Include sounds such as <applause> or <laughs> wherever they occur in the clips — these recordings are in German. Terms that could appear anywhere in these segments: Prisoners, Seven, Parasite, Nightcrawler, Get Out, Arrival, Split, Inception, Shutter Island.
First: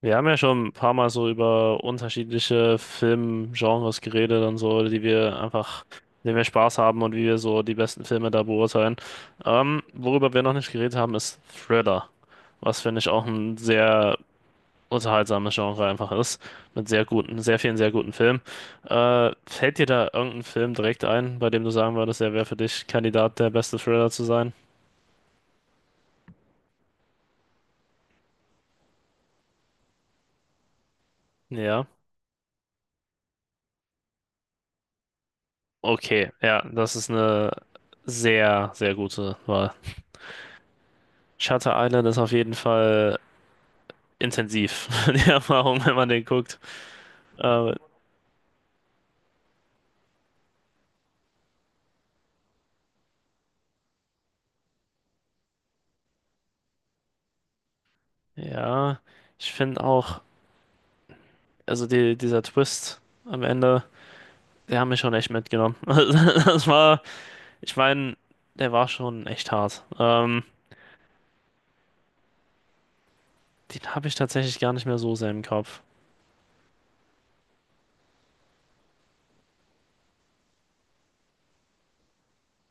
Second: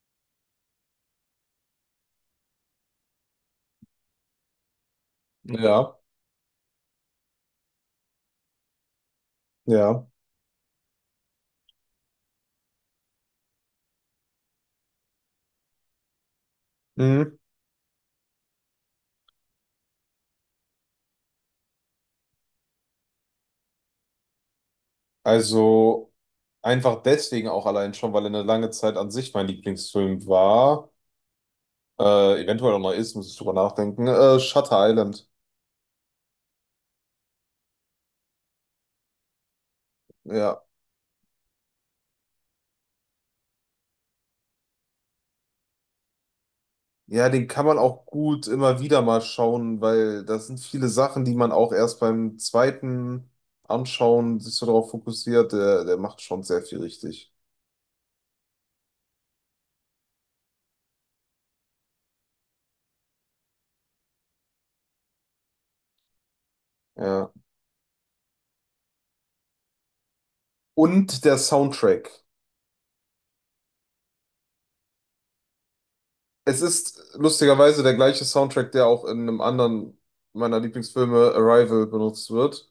Wir haben ja schon ein paar Mal so über unterschiedliche Filmgenres geredet und so, die wir einfach, Ja, denen wir Spaß haben und wie wir so die besten Filme da beurteilen. Ja. Worüber wir noch nicht geredet haben, ist Thriller, was finde ich auch ein sehr unterhaltsames Genre einfach ist, mit sehr Mhm. guten, sehr vielen sehr guten Filmen. Fällt dir da irgendein Film direkt ein, bei dem du sagen würdest, der wäre für dich Kandidat, der beste Thriller zu sein? Also einfach deswegen auch allein schon, weil er eine lange Zeit an sich mein Lieblingsfilm war, Ja. Eventuell auch noch ist, muss ich drüber nachdenken, Shutter Island. Okay, ja, das ist eine sehr, sehr gute Wahl. Ja. Shutter Island ist auf jeden Fall intensiv, <laughs> die Erfahrung, wenn man den guckt. Ja, den kann Aber man auch gut immer wieder mal schauen, weil das sind viele Sachen, die man auch erst beim zweiten Anschauen sich so darauf fokussiert. Der macht schon sehr viel richtig. ja, ich finde auch, also dieser Twist am Ende, der hat mich schon echt mitgenommen. <laughs> Das war, Ja. ich meine, der war schon echt hart. Und der Soundtrack. Den habe ich tatsächlich gar nicht mehr so sehr im Kopf. Es ist lustigerweise der gleiche Soundtrack, der auch in einem anderen meiner Lieblingsfilme Arrival benutzt wird,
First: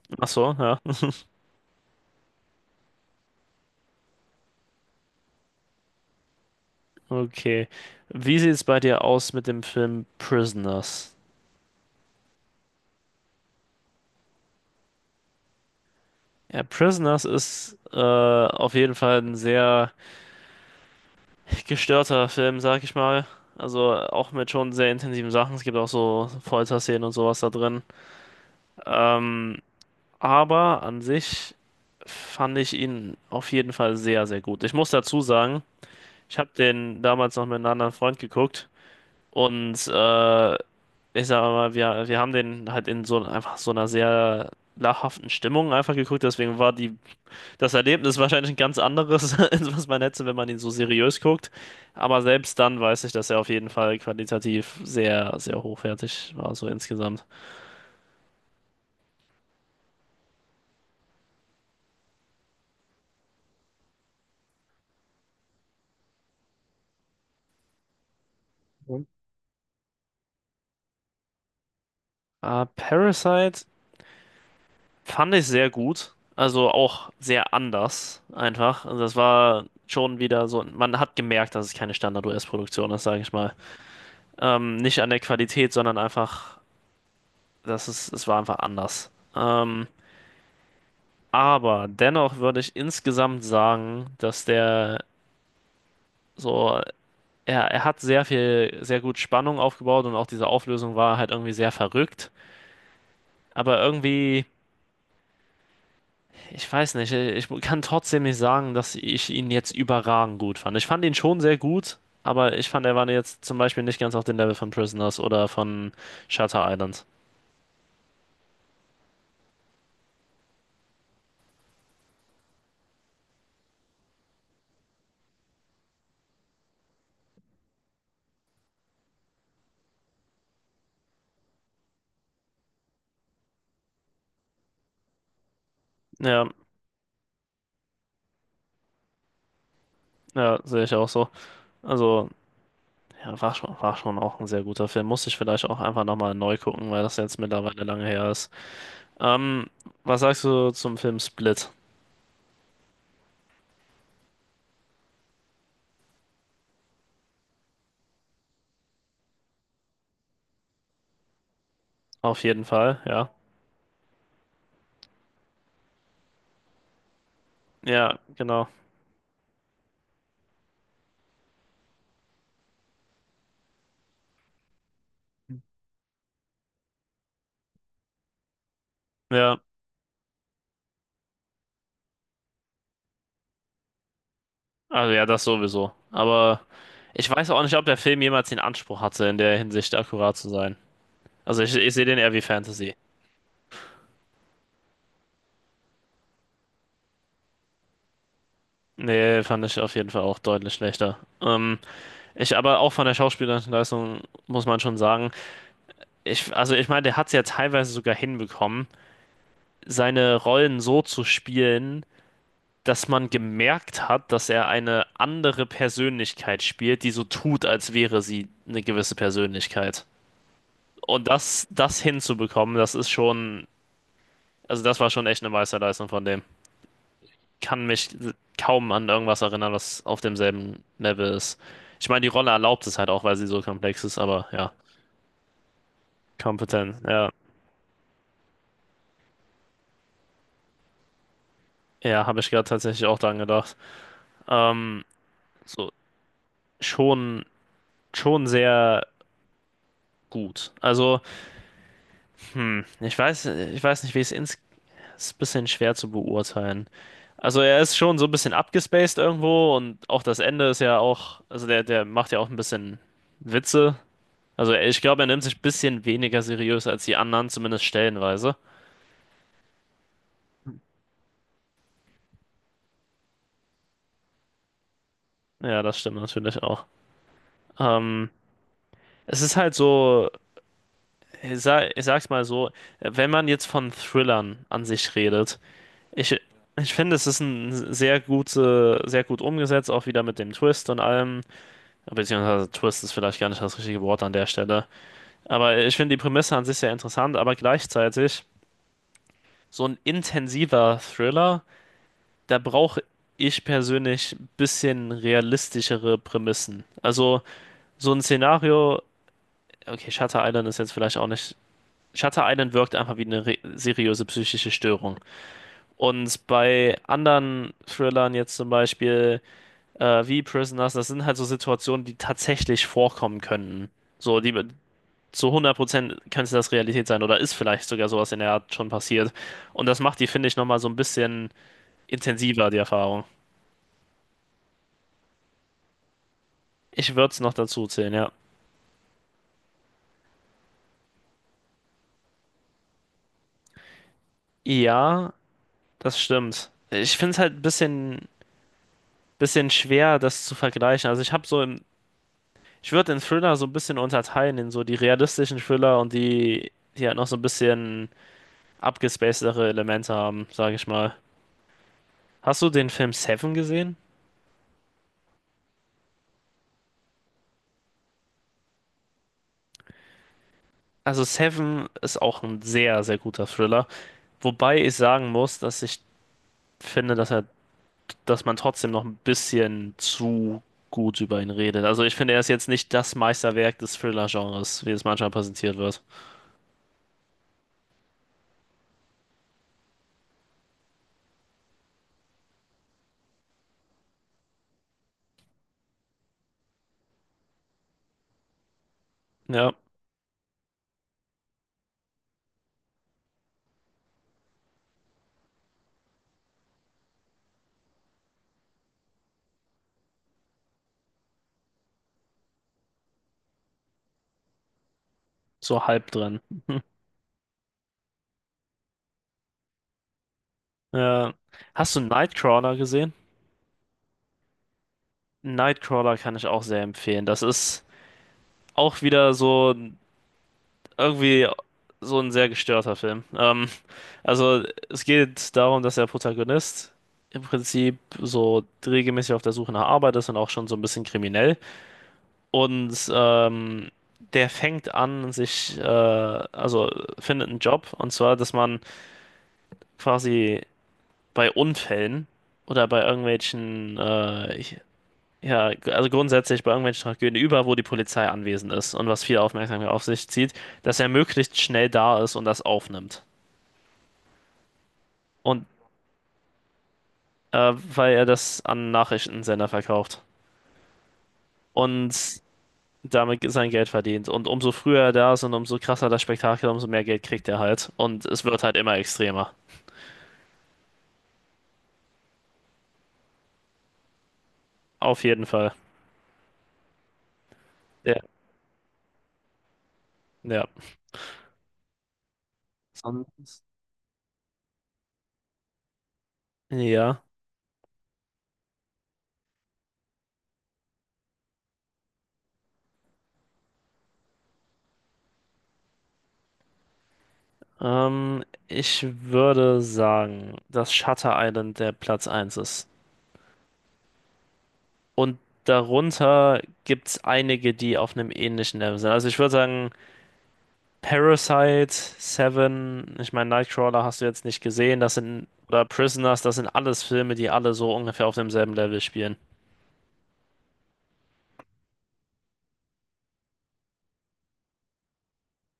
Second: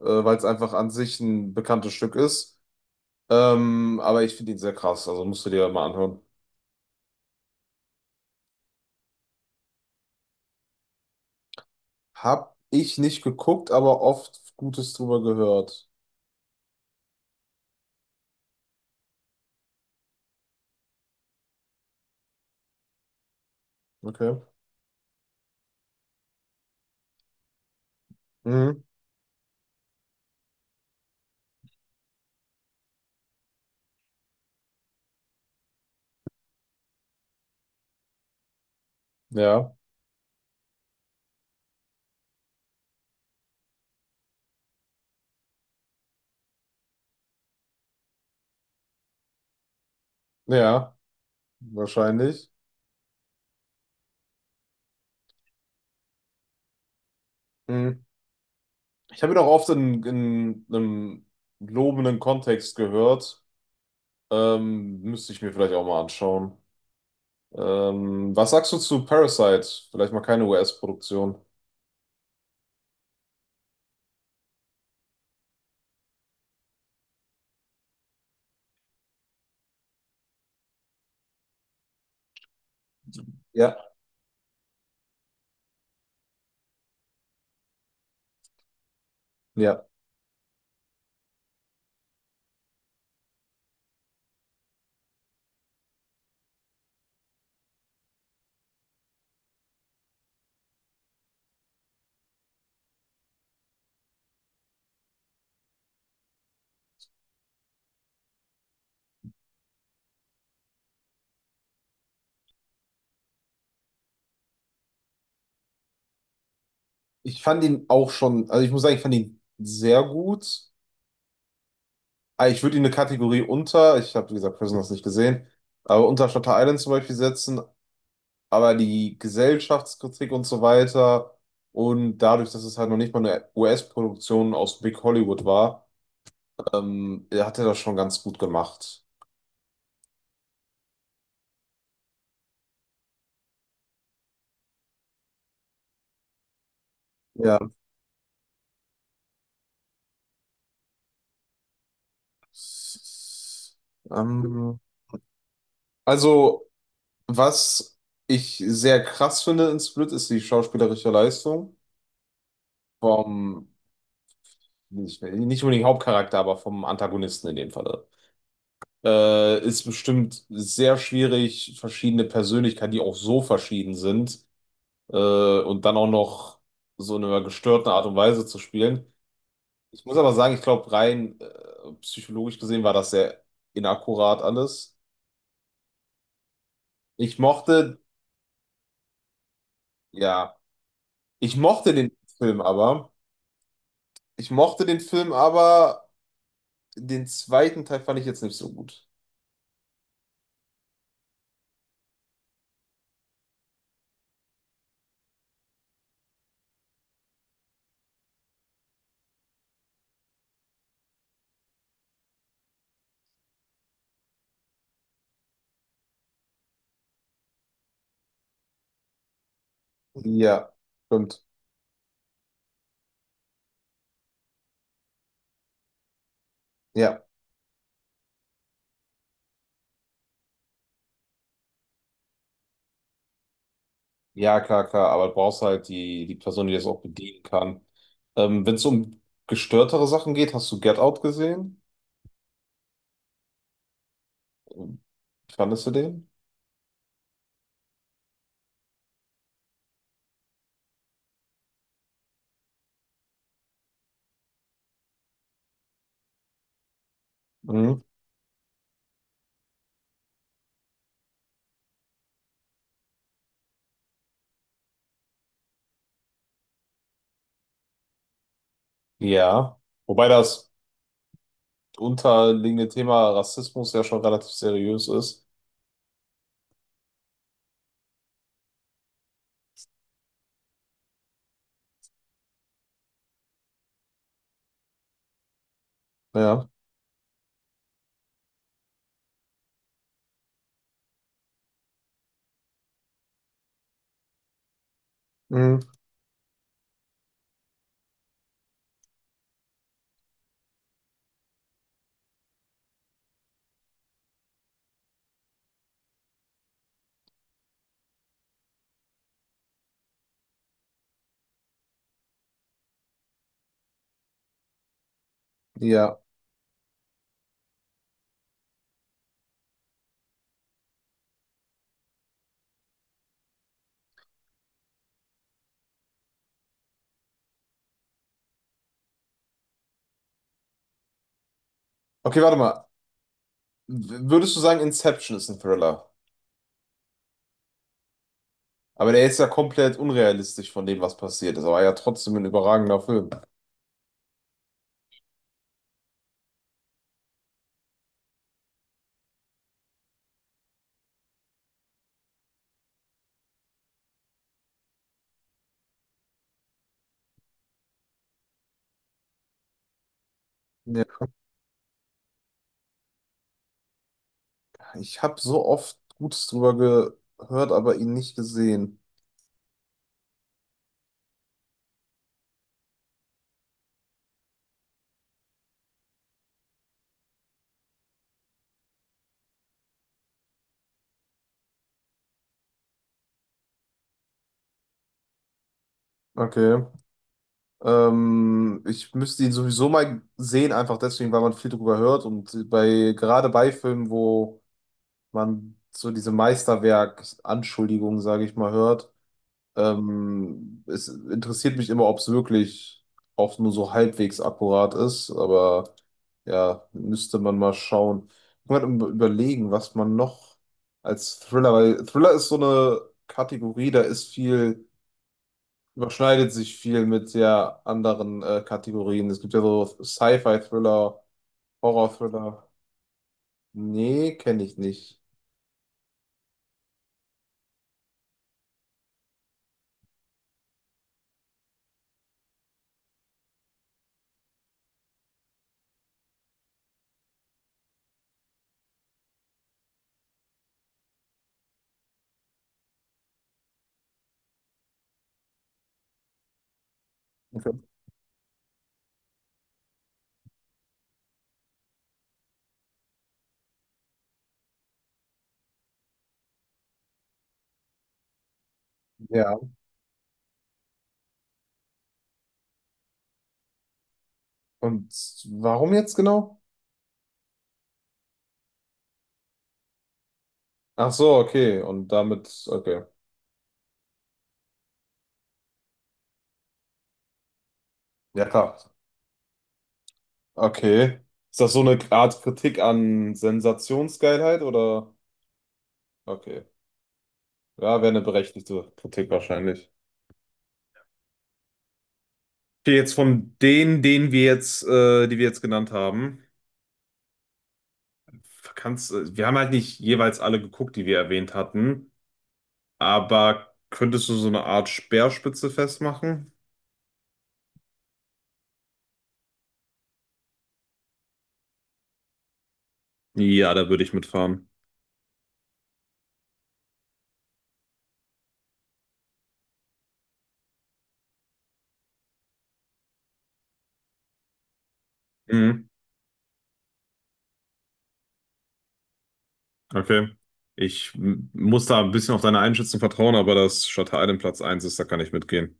Ach weil es so, einfach ja. an <laughs> sich ein bekanntes Stück ist. Aber ich finde ihn sehr krass, also musst du dir mal anhören. Okay. Wie sieht es bei dir aus mit dem Film Prisoners? Hab ich nicht geguckt, aber oft Gutes drüber gehört. Ja, Prisoners ist auf jeden Fall ein sehr gestörter Film, sag ich mal. Also auch Okay. mit schon sehr intensiven Sachen. Es gibt auch so Folterszenen und sowas da drin. Mhm. Ähm, aber an sich fand ich ihn auf jeden Fall sehr, sehr gut. Ich muss dazu sagen, ich habe den damals noch mit einem anderen Freund geguckt Ja, und ich sag mal, wir haben den halt in so einfach so einer sehr lachhaften Stimmung einfach geguckt. Deswegen war die das Erlebnis ist wahrscheinlich ein ganz anderes, <laughs> als was man hätte, wenn man ihn so ja, seriös guckt. Aber wahrscheinlich. selbst dann weiß ich, dass er auf jeden Fall qualitativ sehr, sehr hochwertig war, so insgesamt. Mhm. Ich habe ihn auch oft in einem lobenden Kontext gehört. Müsste ich mir vielleicht auch mal anschauen. Was sagst du Mhm. zu Parasite? Vielleicht mal keine US-Produktion. Parasite fand ich sehr gut. Also auch sehr anders, einfach. Also das war schon wieder so, man hat gemerkt, dass es keine Standard-US-Produktion ist, sage ich mal. Ja, Nicht an der Qualität, sondern einfach, es war einfach anders. Ja. Aber dennoch würde ich insgesamt sagen, So, er hat sehr viel, sehr gut Spannung aufgebaut und auch diese Auflösung war halt irgendwie sehr verrückt. Aber irgendwie, ich weiß nicht, ich kann trotzdem nicht sagen, dass ich ihn jetzt überragend gut fand. Ich fand ihn schon sehr gut, aber ich fand, er war jetzt zum Beispiel nicht ganz auf dem Level von Prisoners oder von Shutter Island. Ich fand ihn auch schon, also ich muss sagen, ich fand ihn sehr gut. Ah, ich würde ihn eine Kategorie unter, ich habe wie gesagt Prisoners nicht gesehen, aber unter Shutter Island zum Beispiel setzen, aber die Gesellschaftskritik und so weiter und dadurch, dass es halt noch nicht mal eine US-Produktion aus Big Hollywood war, Ja, hat er das schon ganz gut gemacht. ja, sehe ich auch so. Also, ja, war schon auch ein sehr guter Film. Musste ich vielleicht auch einfach nochmal neu gucken, weil das jetzt Ja. mittlerweile lange her ist. Ähm, Was sagst du zum Film Split? Ähm, also Was ich sehr krass finde in Split ist die schauspielerische Leistung Auf jeden Fall, ja. vom, nicht, nicht unbedingt Hauptcharakter, aber vom Antagonisten in dem Falle. Ja, genau. Ist bestimmt sehr schwierig, verschiedene Persönlichkeiten, die auch so verschieden sind, äh, und dann auch noch so in einer gestörten Art und Weise zu spielen. Ja, Ich muss aber sagen, ich glaube, rein, psychologisch gesehen war das sehr inakkurat alles. also ja, das sowieso. Aber ich Ich weiß auch nicht, ob der mochte, Film jemals den Anspruch hatte, in der Hinsicht akkurat zu ja, sein. ich Also ich mochte sehe den den eher wie Film Fantasy. aber. Ich mochte den Film aber Den zweiten Teil fand ich jetzt nicht so gut. Nee, fand ich auf jeden Fall auch deutlich schlechter. Ich aber auch von der schauspielerischen Leistung muss man schon sagen, ich, also ich meine, der hat es ja teilweise sogar hinbekommen, seine Rollen so zu spielen, dass man gemerkt hat, dass er eine andere Persönlichkeit spielt, die so tut, als wäre sie eine gewisse Persönlichkeit. Ja, Und stimmt. Das hinzubekommen, das ist schon, also das war schon echt eine Meisterleistung von dem. Ja, Kann mich kaum an irgendwas erinnern, was auf demselben Level ist. Ich meine, die Rolle erlaubt es halt auch, weil sie so komplex ist, aber ja, ja, klar, klar. Aber du brauchst halt die Person, die das kompetent. auch Ja, bedienen kann. Wenn es um gestörtere Sachen geht, hast du Get Out gesehen? ja, habe ich gerade tatsächlich auch dran gedacht. Wie Ähm, fandest du so, den? schon, schon sehr gut. Also, hm, ich weiß nicht, wie ich es ist ein bisschen schwer zu beurteilen. Also er ist Mhm. schon so ein bisschen abgespaced irgendwo und auch das Ende ist ja auch, also der macht ja auch ein bisschen Witze. Also ich glaube, er nimmt sich ein bisschen weniger seriös als die anderen, zumindest stellenweise. Ja. Wobei das unterliegende Thema Rassismus ja schon relativ seriös ist. Ja, das stimmt natürlich auch. Ähm, Es ist halt so, ich sag's mal so, wenn man jetzt von Thrillern an sich redet, ich, Ja. ich finde, es ist ein sehr gute, sehr gut umgesetzt, auch wieder mit dem Twist und allem. Beziehungsweise Twist ist vielleicht gar nicht das richtige Wort an der Stelle. Aber Mhm. ich finde die Prämisse an sich sehr interessant, aber gleichzeitig so ein intensiver Thriller, da brauche ich persönlich ein bisschen realistischere Prämissen. Also so ein Szenario, okay, Shutter Island ist jetzt vielleicht auch nicht. Shutter Island wirkt einfach wie eine re seriöse psychische Störung. Ja. Und bei anderen Thrillern jetzt zum Beispiel wie Prisoners, das sind halt so Situationen, die tatsächlich vorkommen könnten. So, die, zu 100% könnte das Realität sein oder ist vielleicht sogar sowas in der Art schon passiert. Und das macht die, finde ich, nochmal so ein bisschen Okay, warte intensiver, die mal. Erfahrung. Würdest du sagen, Inception ist ein Thriller? Ich würde es noch dazu zählen, ja. Aber der ist ja komplett unrealistisch von dem, was passiert ist. Aber ja, trotzdem ein überragender Film. Ja, das stimmt. Ich finde es halt ein bisschen, bisschen schwer, das zu vergleichen. Also ich habe so im, ich würde den Thriller so ein bisschen unterteilen in so die realistischen Thriller und die halt noch so ein bisschen abgespacedere Elemente haben, sage ich mal. Hast du den Film Seven gesehen? Ich habe so oft Gutes drüber gehört, aber ihn nicht gesehen. Also Seven ist auch ein sehr, sehr guter Thriller. Wobei ich sagen muss, dass ich finde, dass man trotzdem noch ein bisschen zu gut über ihn redet. Also ich finde, er ist jetzt nicht das Meisterwerk des Thriller-Genres, wie es manchmal präsentiert wird. Okay. Ich müsste ihn sowieso mal sehen, einfach deswegen, weil man viel drüber hört und bei gerade bei Filmen, wo man so diese Meisterwerk-Anschuldigungen, sage ich mal, hört. Ja, Es interessiert mich immer, ob es wirklich auch nur so halbwegs akkurat ist, aber ja, müsste man mal schauen. Ich muss mal überlegen, was man noch als Thriller, weil Thriller ist so eine Kategorie, da ist viel, so halb dran. überschneidet sich <laughs> viel mit der anderen Kategorien. Es gibt ja so Sci-Fi-Thriller, Ja. Hast du Horror-Thriller. Nightcrawler gesehen? Nee, kenne ich nicht. Nightcrawler kann ich auch sehr empfehlen. Das ist auch wieder so, irgendwie so ein sehr gestörter Film. Also es geht darum, dass der Protagonist im Prinzip so regelmäßig auf der Suche nach Arbeit ist und auch schon so ein bisschen kriminell. Und der fängt an, also findet einen Okay. Job, und zwar, dass man quasi bei Unfällen oder bei irgendwelchen ja, also grundsätzlich bei irgendwelchen Tragödien, über wo die Polizei anwesend ist und was viel Ja. Aufmerksamkeit auf sich zieht, dass er möglichst schnell da ist und das aufnimmt. Und Und warum jetzt genau? Weil er das an Nachrichtensender verkauft Ach so, okay. Und und damit, okay. damit sein Geld verdient. Und umso früher er da ist und umso krasser das Spektakel, umso mehr Geld kriegt er halt. Und es Ja, wird halt klar. immer extremer. Okay. Ist das so eine Art Kritik an Sensationsgeilheit oder? Auf jeden Fall. Okay. Ja, wäre Ja, eine berechtigte Kritik wahrscheinlich. ja. Okay, jetzt von Sonst, denen, die wir jetzt genannt haben, ja. Wir haben halt nicht jeweils alle geguckt, die wir erwähnt hatten, aber könntest du so eine Art Speerspitze festmachen? Ich würde sagen, dass Shutter Island der Platz eins ist. Ja, da würde ich mitfahren. Und darunter gibt es einige, die auf einem ähnlichen Level sind. Also ich würde sagen, Parasite, Seven, ich meine, Nightcrawler hast du jetzt nicht gesehen, das sind, oder Mhm. Prisoners, das sind alles Filme, die alle so ungefähr auf demselben Level spielen. Okay. Muss da ein bisschen auf deine Einschätzung vertrauen, aber dass Shutter Island Platz eins ist, da kann ich mitgehen.